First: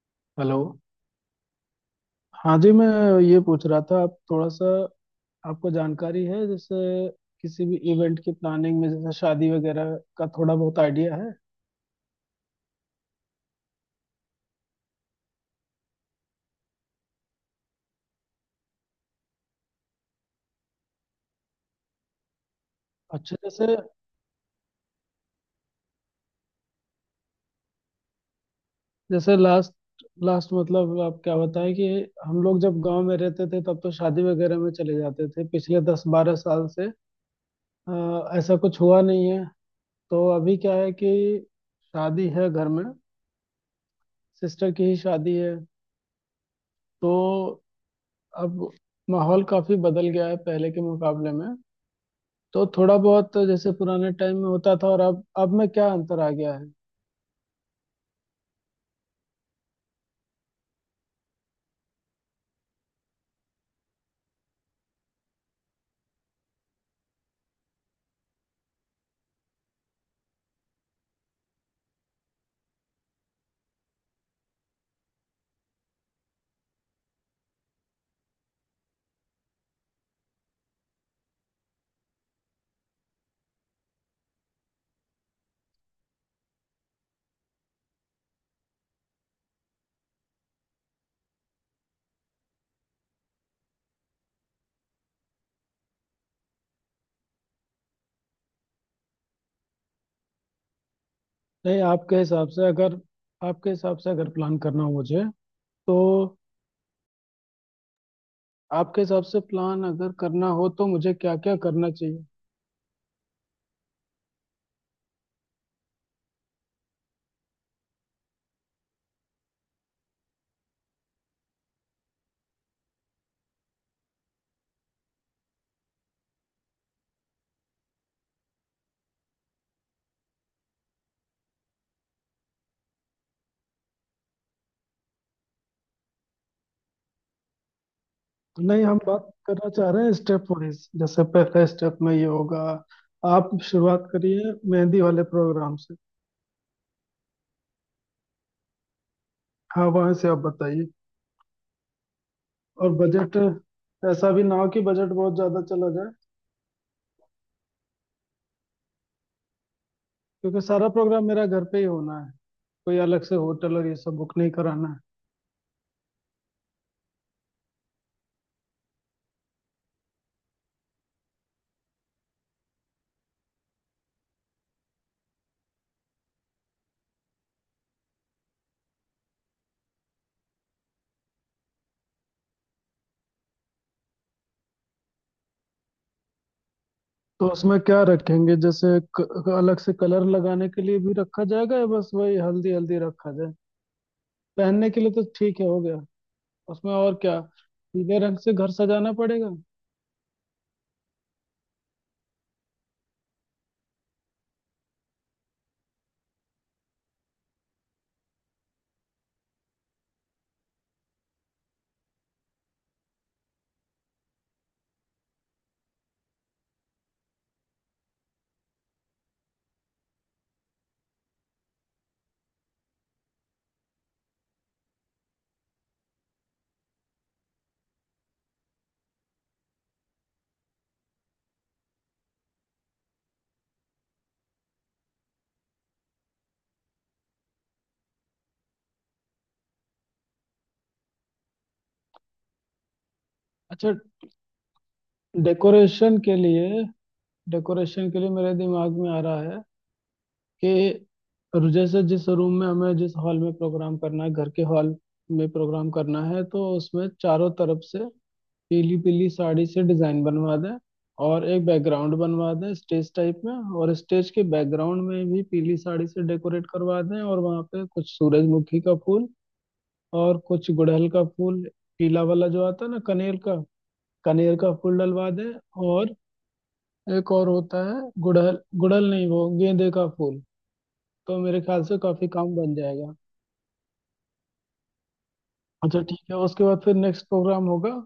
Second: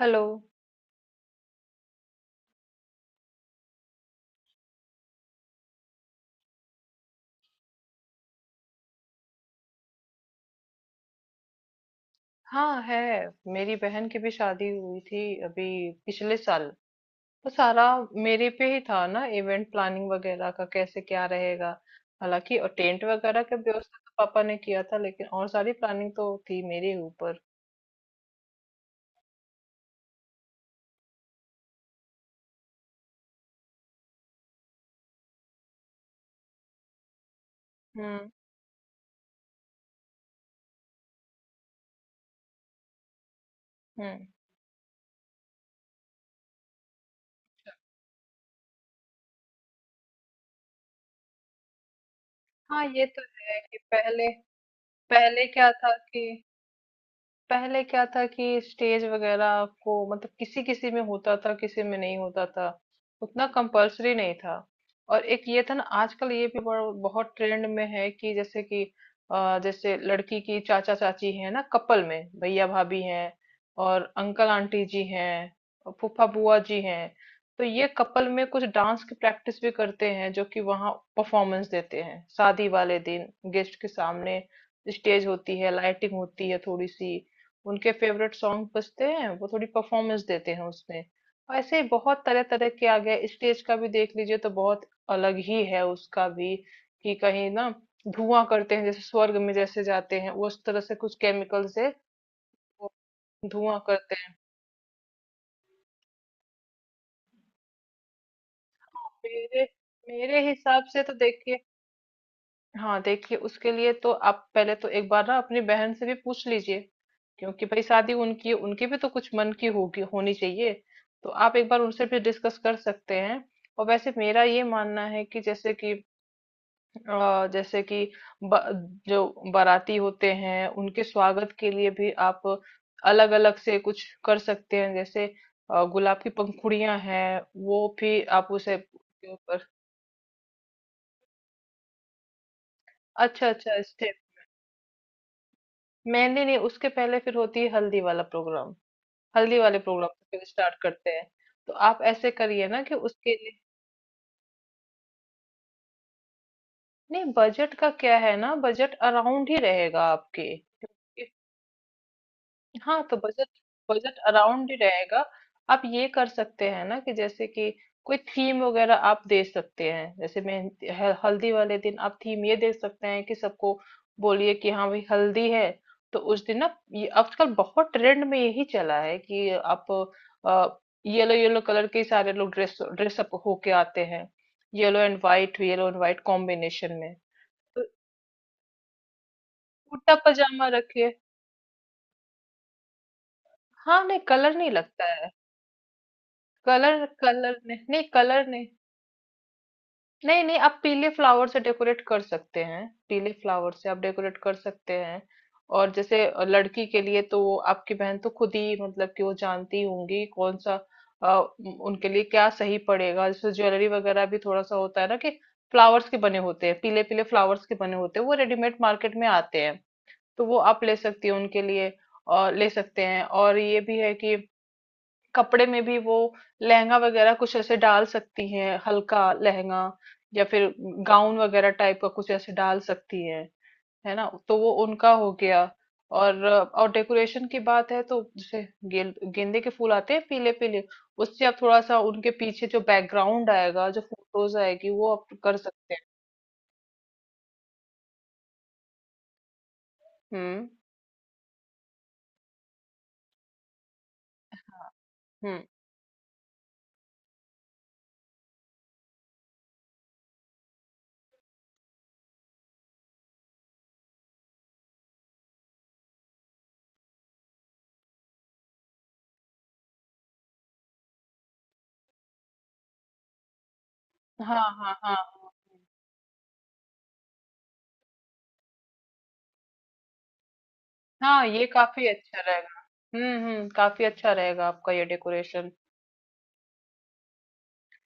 Hello. Hello. हाँ जी, मैं ये पूछ रहा था आप थोड़ा सा आपको जानकारी है जैसे किसी भी इवेंट की प्लानिंग में, जैसे शादी वगैरह का थोड़ा बहुत आइडिया है। हाँ, है। मेरी बहन की भी शादी हुई थी, अभी पिछले साल। तो सारा मेरे पे ही था ना, इवेंट प्लानिंग वगैरह का, कैसे क्या रहेगा। हालांकि और टेंट अच्छा। वगैरह का जैसे व्यवस्था तो पापा ने किया था, लेकिन और सारी प्लानिंग तो थी मेरे ही ऊपर। जैसे लास्ट लास्ट मतलब आप क्या बताएं कि हम लोग जब गांव में रहते थे तब तो शादी वगैरह में चले जाते थे, पिछले 10 12 साल से अ, हम्म। ऐसा कुछ हुआ नहीं है। तो अभी क्या है कि शादी है घर में, हम्म। सिस्टर की ही शादी है। तो अब माहौल काफी बदल गया है पहले के मुकाबले में। तो हाँ, थोड़ा ये तो बहुत है जैसे कि पुराने पहले टाइम में होता था और अब पहले अब में क्या क्या था अंतर कि आ गया है। पहले क्या था कि स्टेज वगैरह को, मतलब किसी किसी में होता था, किसी में नहीं होता था। उतना कंपल्सरी नहीं था। और एक ये था ना, आजकल ये भी बहुत ट्रेंड में है कि जैसे कि जैसे लड़की की चाचा चाची है ना, कपल में भैया भाभी हैं, और अंकल आंटी जी हैं, और फूफा बुआ जी हैं। तो ये कपल में कुछ डांस की प्रैक्टिस भी करते हैं, जो कि वहाँ परफॉर्मेंस देते हैं शादी वाले दिन, गेस्ट के सामने। स्टेज होती है, लाइटिंग होती है थोड़ी सी। उनके फेवरेट सॉन्ग बजते हैं, वो थोड़ी परफॉर्मेंस देते हैं उसमें। ऐसे ही बहुत तरह तरह के आ गए, स्टेज का भी देख लीजिए तो बहुत अलग ही है उसका भी, कि कहीं ना धुआं करते हैं, जैसे स्वर्ग में जैसे जाते हैं उस तरह से, कुछ केमिकल नहीं, से वो आपके धुआं हिसाब से करते अगर हैं। प्लान करना हो मुझे, तो आपके हिसाब से मेरे प्लान अगर मेरे करना हो हिसाब तो से तो मुझे क्या क्या देखिए, करना चाहिए। हाँ देखिए, उसके लिए तो आप पहले तो एक बार ना अपनी बहन से भी पूछ लीजिए, क्योंकि भाई शादी उनकी है, उनकी भी तो कुछ मन की होगी, होनी चाहिए। तो आप एक बार उनसे भी डिस्कस कर सकते हैं। और वैसे मेरा ये मानना है कि जैसे कि जैसे कि ब, जो बाराती होते हैं उनके स्वागत के लिए भी आप अलग अलग से कुछ कर सकते हैं, जैसे गुलाब की पंखुड़ियां हैं वो भी आप उसे। नहीं, हम बात करना चाह रहे हैं स्टेप वाइज, जैसे पहले स्टेप में ये होगा। अच्छा, आप अच्छा। शुरुआत करिए मेहंदी वाले प्रोग्राम से। मेहंदी नहीं, उसके पहले फिर होती है हल्दी वाला प्रोग्राम। हल्दी वाले हाँ प्रोग्राम वहां से से आप फिर स्टार्ट बताइए। करते हैं। तो आप ऐसे करिए ना और कि उसके बजट लिए। ऐसा भी ना हो कि बजट बहुत ज्यादा चला जाए, नहीं, बजट का क्या है ना, बजट अराउंड ही रहेगा आपके। क्योंकि सारा प्रोग्राम मेरा घर पे ही होना है, कोई हाँ तो अलग से बजट, होटल और ये सब बजट बुक नहीं अराउंड ही कराना। रहेगा। आप ये कर सकते हैं ना कि जैसे कि कोई थीम वगैरह आप दे सकते हैं, जैसे मेहंदी हल्दी वाले दिन आप थीम ये दे सकते हैं कि सबको बोलिए कि हाँ भाई हल्दी है। तो उस दिन ना, ये आजकल बहुत ट्रेंड में यही चला है कि आप येलो येलो कलर के ही सारे लोग ड्रेस ड्रेसअप होके आते हैं, yellow and white, yellow and white combination में। तो उसमें तो क्या रखेंगे जैसे क, क- अलग से कुर्ता कलर पजामा लगाने के लिए रखिए। भी रखा जाएगा या बस वही हल्दी हल्दी रखा जाए। हाँ, नहीं कलर नहीं पहनने के लगता लिए तो है। ठीक है हो गया। उसमें कलर, और क्या कलर नहीं, नहीं पीले रंग कलर से नहीं। घर सजाना पड़ेगा। नहीं नहीं, आप पीले फ्लावर से डेकोरेट कर सकते हैं, पीले फ्लावर से आप डेकोरेट कर सकते हैं। और जैसे लड़की के लिए तो वो आपकी बहन तो खुद ही, मतलब कि वो जानती होंगी कौन सा अ, उनके लिए क्या सही पड़ेगा। जैसे ज्वेलरी वगैरह भी थोड़ा सा होता है ना, कि फ्लावर्स के बने होते हैं, पीले पीले फ्लावर्स के बने होते हैं, वो रेडीमेड मार्केट में आते हैं। तो वो आप ले सकती हो उनके लिए और ले सकते हैं। और ये भी है कि कपड़े में भी वो लहंगा वगैरह कुछ ऐसे डाल सकती हैं, हल्का लहंगा, या फिर गाउन वगैरह टाइप का कुछ ऐसे डाल सकती हैं, है ना। तो वो उनका हो गया। और डेकोरेशन की बात है तो जैसे गेंदे के फूल आते हैं पीले पीले, उससे आप थोड़ा सा उनके पीछे जो बैकग्राउंड आएगा, अच्छा। जो फोटोज आएगी वो आप कर सकते हैं। डेकोरेशन के लिए, डेकोरेशन के लिए मेरे दिमाग में आ रहा है हम्म। कि जैसे जिस रूम में हमें, जिस हॉल में प्रोग्राम करना है, घर के हाँ। हॉल में हम्म। प्रोग्राम करना है, तो उसमें चारों तरफ से पीली पीली साड़ी से डिजाइन बनवा दें, और एक बैकग्राउंड बनवा दें स्टेज टाइप में, और स्टेज के बैकग्राउंड में भी पीली साड़ी से डेकोरेट करवा दें, और वहाँ पे कुछ सूरजमुखी का फूल और कुछ गुड़हल का फूल, पीला वाला जो आता है ना कनेर का, कनेर हाँ हाँ का हाँ फूल हाँ। डलवा दें। और एक और होता है गुड़हल, गुड़हल नहीं वो गेंदे का फूल। तो हाँ, मेरे ये ख्याल से काफी काफी अच्छा काम बन रहेगा। जाएगा। हम्म, काफी अच्छा रहेगा आपका ये डेकोरेशन। अच्छा ठीक है, उसके बाद फिर नेक्स्ट प्रोग्राम होगा।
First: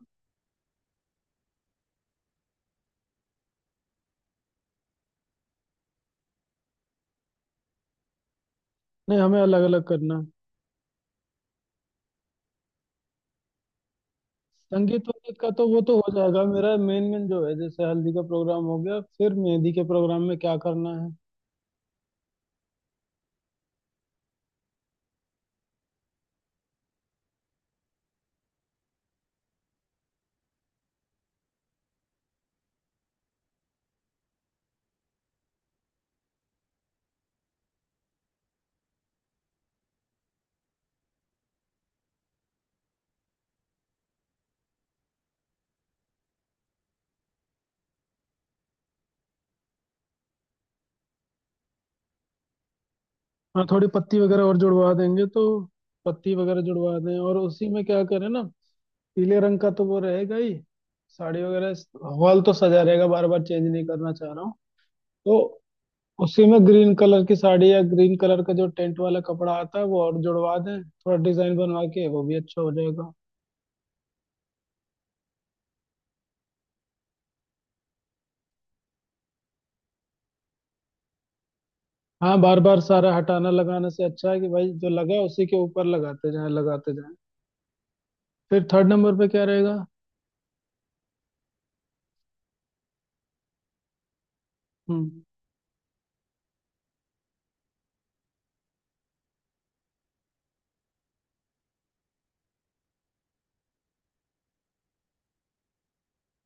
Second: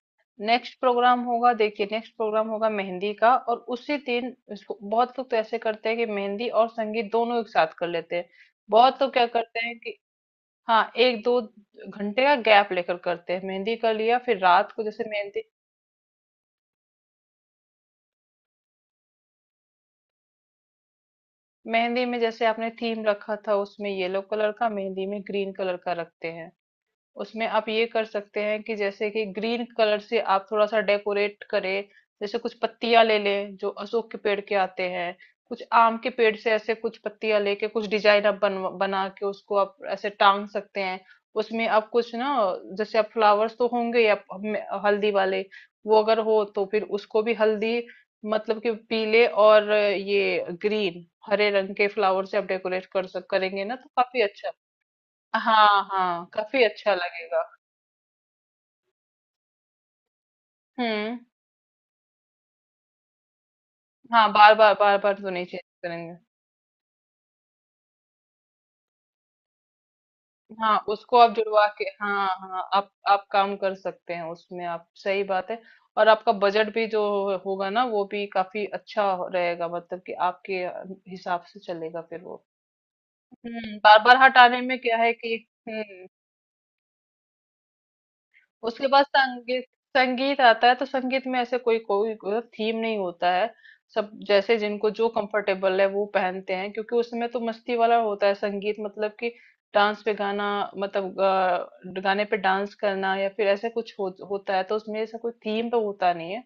नेक्स्ट प्रोग्राम होगा, देखिए नेक्स्ट प्रोग्राम होगा मेहंदी का, और उसी दिन इसको बहुत लोग तो ऐसे करते हैं कि मेहंदी और संगीत दोनों एक साथ कर लेते हैं। बहुत तो नहीं, क्या हमें अलग करते हैं अलग कि करना है। हाँ, एक दो घंटे का गैप लेकर करते हैं। मेहंदी कर लिया फिर रात को, संगीत जैसे वंगीत मेहंदी का तो वो तो हो जाएगा, मेरा मेन मेन जो है, जैसे हल्दी का प्रोग्राम हो गया, फिर मेहंदी के प्रोग्राम में क्या करना है। मेहंदी में जैसे आपने थीम रखा था उसमें येलो कलर का, मेहंदी में ग्रीन कलर का रखते हैं। उसमें आप ये कर सकते हैं कि जैसे कि ग्रीन कलर से आप थोड़ा सा डेकोरेट करें, जैसे कुछ पत्तियां ले लें जो अशोक के पेड़ के आते हैं, कुछ आम के पेड़ से ऐसे कुछ पत्तियां लेके कुछ डिजाइन आप बन बना के उसको आप ऐसे टांग सकते हैं। उसमें आप कुछ ना, जैसे आप फ्लावर्स तो होंगे ही, आप हल्दी वाले वो अगर हो तो फिर उसको भी हल्दी, मतलब कि पीले और ये ग्रीन, हरे रंग के फ्लावर से आप डेकोरेट कर सक करेंगे हाँ ना, थोड़ी तो पत्ती काफी वगैरह अच्छा। और जुड़वा देंगे तो हाँ हाँ, पत्ती वगैरह काफी अच्छा जुड़वा दें, और लगेगा। उसी में क्या करें ना, पीले रंग का तो वो रहेगा ही, हम्म। साड़ी वगैरह। हॉल तो सजा रहेगा, बार बार चेंज नहीं करना हाँ, चाह रहा हूँ। बार बार बार बार तो तो नहीं चेंज करेंगे। उसी में ग्रीन कलर की साड़ी या ग्रीन कलर का जो टेंट वाला कपड़ा आता है वो और जुड़वा हाँ, दें, उसको थोड़ा आप डिजाइन जुड़वा बनवा के, के वो हाँ भी अच्छा हाँ, हो आप जाएगा। आप काम कर सकते हैं उसमें, आप सही बात है। और आपका बजट भी जो होगा ना वो भी काफी अच्छा रहेगा, मतलब कि आपके हिसाब से चलेगा फिर हाँ वो। बार बार सारा हटाना हम्म, लगाने बार से बार अच्छा है कि हटाने भाई में जो क्या है लगा कि। उसी के ऊपर हम्म। लगाते जाएं, लगाते जाएं। फिर उसके थर्ड बाद नंबर पे क्या संगीत। रहेगा। संगीत आता है तो संगीत में ऐसे कोई कोई थीम नहीं होता है। सब जैसे जिनको जो हम्म। कंफर्टेबल है वो पहनते हैं, क्योंकि उसमें तो मस्ती वाला होता है संगीत, मतलब कि डांस पे गाना, मतलब गाने पे डांस करना या फिर ऐसे कुछ होता है। तो उसमें ऐसा कोई थीम तो होता नहीं है।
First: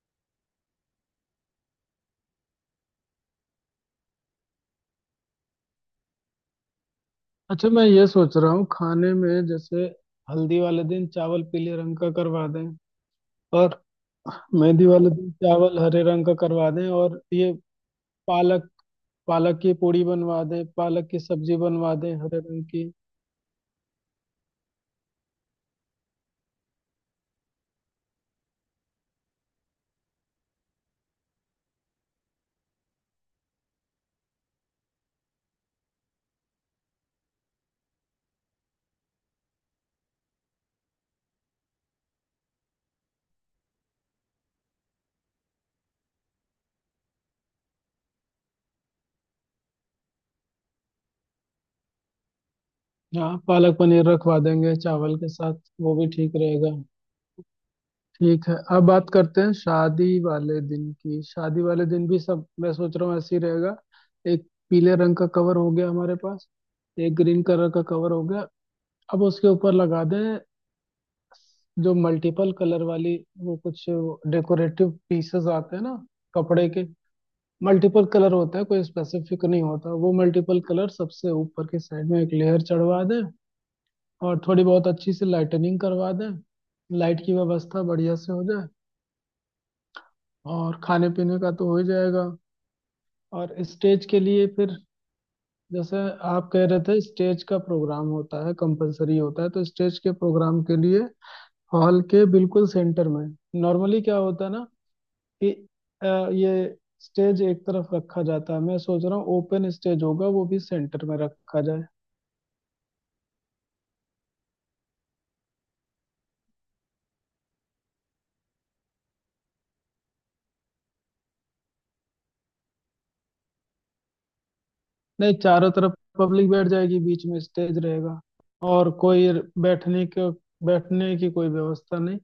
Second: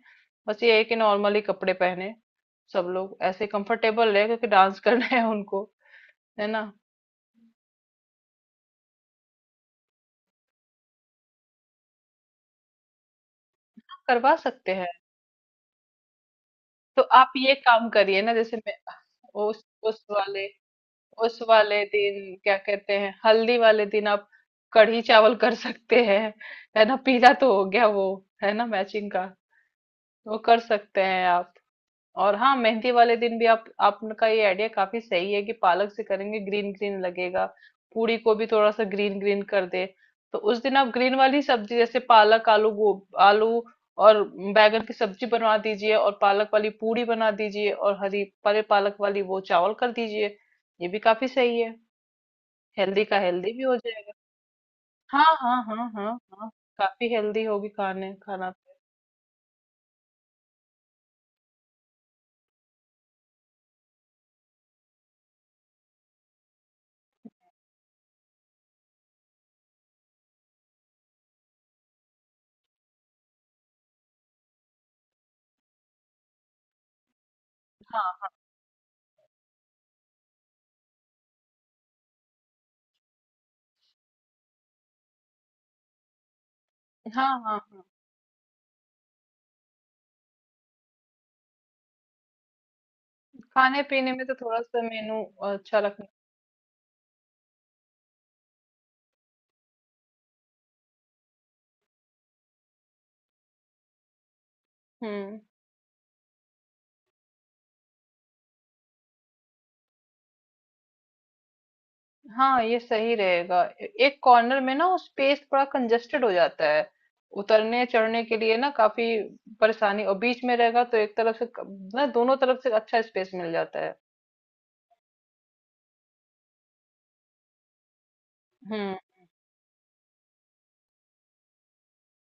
बस ये है कि नॉर्मली कपड़े पहने सब लोग ऐसे कंफर्टेबल है, क्योंकि डांस करना है उनको, है ना। अच्छा मैं ये सोच रहा हूँ खाने में, जैसे हल्दी वाले दिन चावल पीले रंग का करवा दें, और करवा सकते मेहंदी हैं। वाले दिन चावल हरे रंग का करवा दें, तो और आप ये ये काम करिए ना, जैसे पालक मैं, पालक उस की पूड़ी उस बनवा वाले दें, पालक की उस सब्जी वाले बनवा दें दिन हरे क्या रंग की। कहते हैं, हल्दी वाले दिन आप कढ़ी चावल कर सकते हैं, है ना, पीला तो हो गया वो, है ना मैचिंग का। वो कर सकते हैं आप। और हाँ, मेहंदी वाले दिन भी आप, आपका ये आइडिया काफी सही है कि पालक से करेंगे, ग्रीन ग्रीन लगेगा, पूरी को भी थोड़ा सा ग्रीन ग्रीन कर दे। तो उस दिन आप ग्रीन वाली सब्जी जैसे पालक, आलू और बैगन की सब्जी बनवा दीजिए, और पालक वाली पूरी बना दीजिए, और हरी परे पालक वाली वो चावल कर दीजिए। ये भी काफी सही है। हेल्दी का हाँ हेल्दी भी हो पालक पनीर जाएगा। रखवा देंगे चावल हाँ के साथ, हाँ हाँ वो भी हाँ। ठीक हाँ, रहेगा। काफी हेल्दी होगी खाने ठीक खाना है, पे। अब बात करते हैं शादी वाले दिन की। शादी वाले दिन भी सब मैं सोच रहा हूँ ऐसे ही रहेगा। एक पीले रंग का कवर हो गया हमारे पास, एक ग्रीन कलर का कवर हो गया। अब उसके ऊपर लगा दें जो मल्टीपल कलर वाली वो कुछ डेकोरेटिव पीसेस आते हैं ना कपड़े के, मल्टीपल हाँ कलर होता है, कोई स्पेसिफिक नहीं होता, वो मल्टीपल कलर सबसे ऊपर की साइड में एक लेयर चढ़वा दें। और थोड़ी बहुत अच्छी सी लाइटनिंग करवा दें, लाइट हाँ की हाँ हाँ। व्यवस्था बढ़िया से हो जाए। और खाने पीने का तो हो ही जाएगा। और खाने स्टेज पीने के में तो लिए थोड़ा फिर, सा मेनू अच्छा जैसे रखना। आप कह रहे थे स्टेज का प्रोग्राम होता है कंपलसरी होता है, तो स्टेज के प्रोग्राम के लिए हॉल के बिल्कुल सेंटर में, नॉर्मली क्या होता है ना हम्म। कि ये स्टेज एक तरफ रखा जाता है, मैं सोच रहा हूँ ओपन स्टेज होगा वो भी सेंटर में रखा जाए। हाँ, ये सही रहेगा, एक कॉर्नर में ना वो स्पेस थोड़ा कंजेस्टेड हो जाता है, उतरने चढ़ने के लिए ना काफी परेशानी। और बीच में रहेगा तो एक तरफ से ना, दोनों तरफ से अच्छा स्पेस मिल जाता है। नहीं, चारों तरफ पब्लिक बैठ जाएगी, बीच में स्टेज रहेगा, और हम्म। कोई बैठने के बैठने की कोई व्यवस्था नहीं।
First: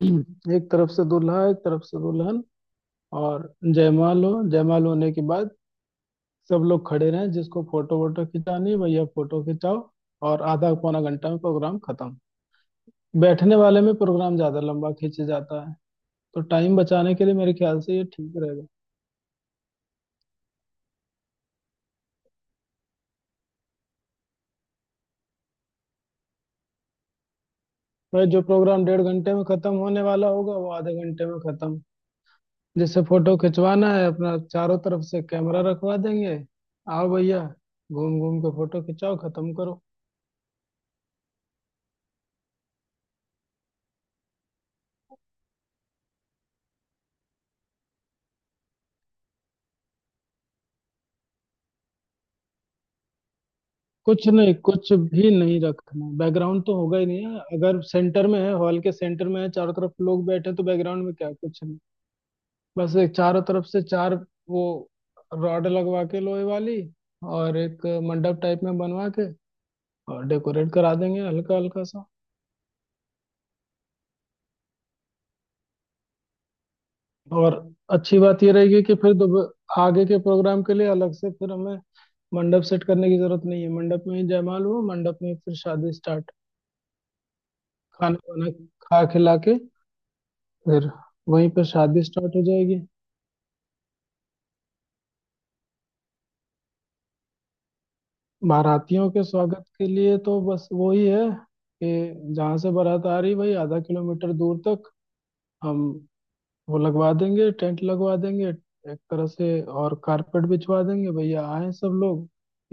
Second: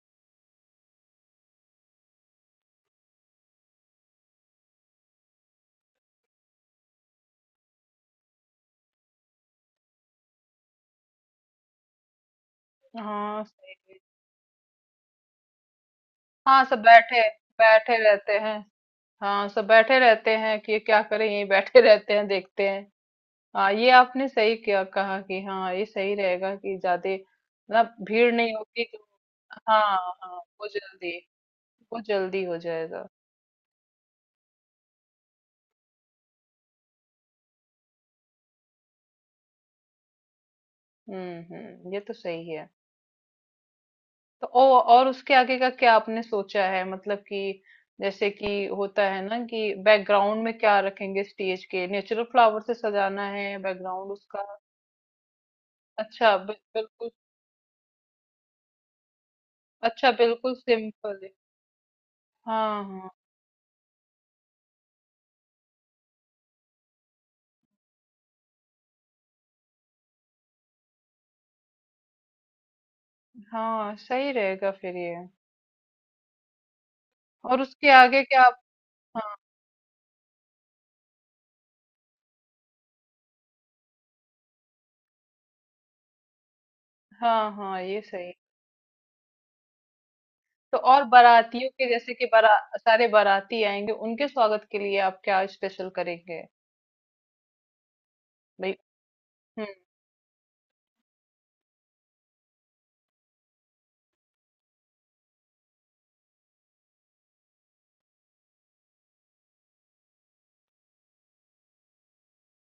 एक तरफ से दूल्हा, एक तरफ से दुल्हन, और जयमाल होने के बाद सब लोग खड़े रहें, जिसको फोटो वोटो खिंचानी है, भैया फोटो खिंचाओ। और आधा पौना घंटा में प्रोग्राम खत्म। हाँ, बैठने सही वाले में है। प्रोग्राम ज्यादा लंबा खींचे जाता है, तो हाँ, टाइम सब बचाने बैठे के लिए मेरे ख्याल बैठे से ये रहते ठीक हैं। रहेगा। हाँ, सब बैठे रहते हैं कि क्या करें, यहीं बैठे रहते हैं देखते हैं। हाँ, ये आपने सही किया, कहा कि हाँ ये सही रहेगा कि ज्यादा ना भाई भीड़ जो नहीं होगी प्रोग्राम डेढ़ तो। घंटे में खत्म हाँ होने वाला हाँ, होगा, वो वो आधे जल्दी, घंटे में खत्म। वो जल्दी हो जिससे जाएगा। फोटो खिंचवाना है अपना, चारों तरफ से कैमरा रखवा देंगे। आओ भैया, घूम घूम के फोटो खिंचाओ, खत्म करो। हम्म, ये तो सही है। तो और उसके आगे का क्या आपने सोचा है, मतलब कि जैसे कि होता है ना कि बैकग्राउंड में क्या रखेंगे स्टेज के, नेचुरल फ्लावर से सजाना है बैकग्राउंड कुछ उसका। नहीं, कुछ भी नहीं रखना, अच्छा, बैकग्राउंड तो होगा ही बिल्कुल। नहीं है। अगर सेंटर में है, हॉल के सेंटर में है, चारों तरफ अच्छा लोग बैठे बिल्कुल हैं, तो बैकग्राउंड में सिंपल है। क्या, कुछ नहीं। हाँ बस हाँ। एक चारों तरफ से चार वो रॉड लगवा के लोहे वाली, और एक मंडप टाइप में बनवा के, और डेकोरेट करा देंगे हल्का हल्का सा। हाँ, सही रहेगा फिर ये। और और उसके अच्छी आगे क्या बात ये आप। रहेगी कि फिर हाँ आगे के प्रोग्राम के लिए अलग से फिर हमें मंडप सेट करने की जरूरत नहीं है। मंडप में ही जयमाल हुआ, मंडप में फिर शादी स्टार्ट, हाँ हाँ, ये खाना सही। वाना खा खिला के, तो फिर और वहीं पर बारातियों के, शादी जैसे कि स्टार्ट हो बारा जाएगी। सारे बाराती आएंगे उनके स्वागत के लिए आप क्या स्पेशल करेंगे। भाई। बारातियों के स्वागत हम्म। के लिए तो बस वही है कि जहाँ से बारात आ रही, वही आधा किलोमीटर दूर तक हम वो लगवा देंगे, टेंट लगवा देंगे एक तरह से, और कारपेट बिछवा देंगे, भैया आए सब लोग,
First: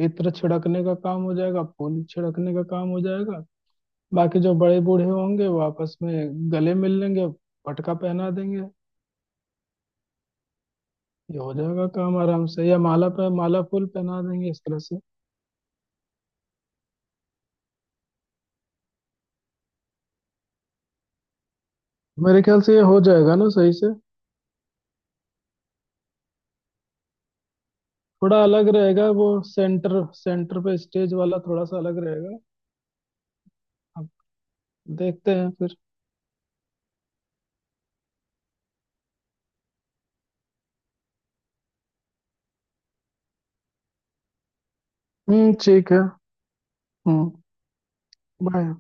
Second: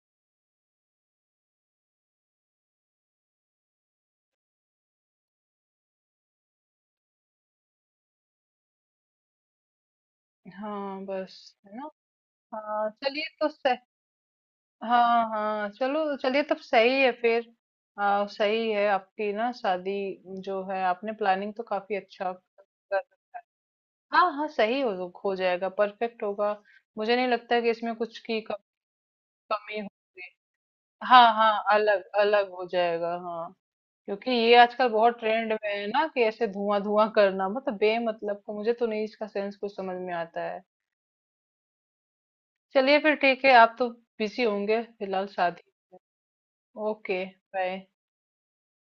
इत्र छिड़कने का काम हो जाएगा, फूल छिड़कने का काम हो जाएगा, बाकी जो बड़े बूढ़े होंगे वो आपस में गले मिल लेंगे, पटका पहना देंगे। हाँ बस। ये हो है जाएगा ना। काम आराम से, या हाँ माला चलिए पे तो माला फूल पहना देंगे इस तरह से। हाँ हाँ, चलो चलिए तब सही है फिर। सही है आपकी ना, शादी जो है, आपने प्लानिंग तो काफी अच्छा मेरे ख्याल से ये हो कर। जाएगा ना सही से। हाँ हाँ सही, हो जाएगा, परफेक्ट होगा। मुझे नहीं लगता कि इसमें कुछ की थोड़ा अलग रहेगा वो, कमी हो। सेंटर सेंटर पे स्टेज हाँ वाला हाँ, थोड़ा सा अलग अलग रहेगा। अलग हो जाएगा। हाँ। अब क्योंकि ये आजकल बहुत देखते हैं ट्रेंड में फिर। है ना कि ऐसे धुआं धुआं करना, मतलब बेमतलब का, मुझे तो नहीं इसका सेंस कुछ समझ में आता है। चलिए फिर ठीक है, आप तो बिजी होंगे फिलहाल हम्म, शादी। ठीक है। ओके, हम्म। बाय। बाय।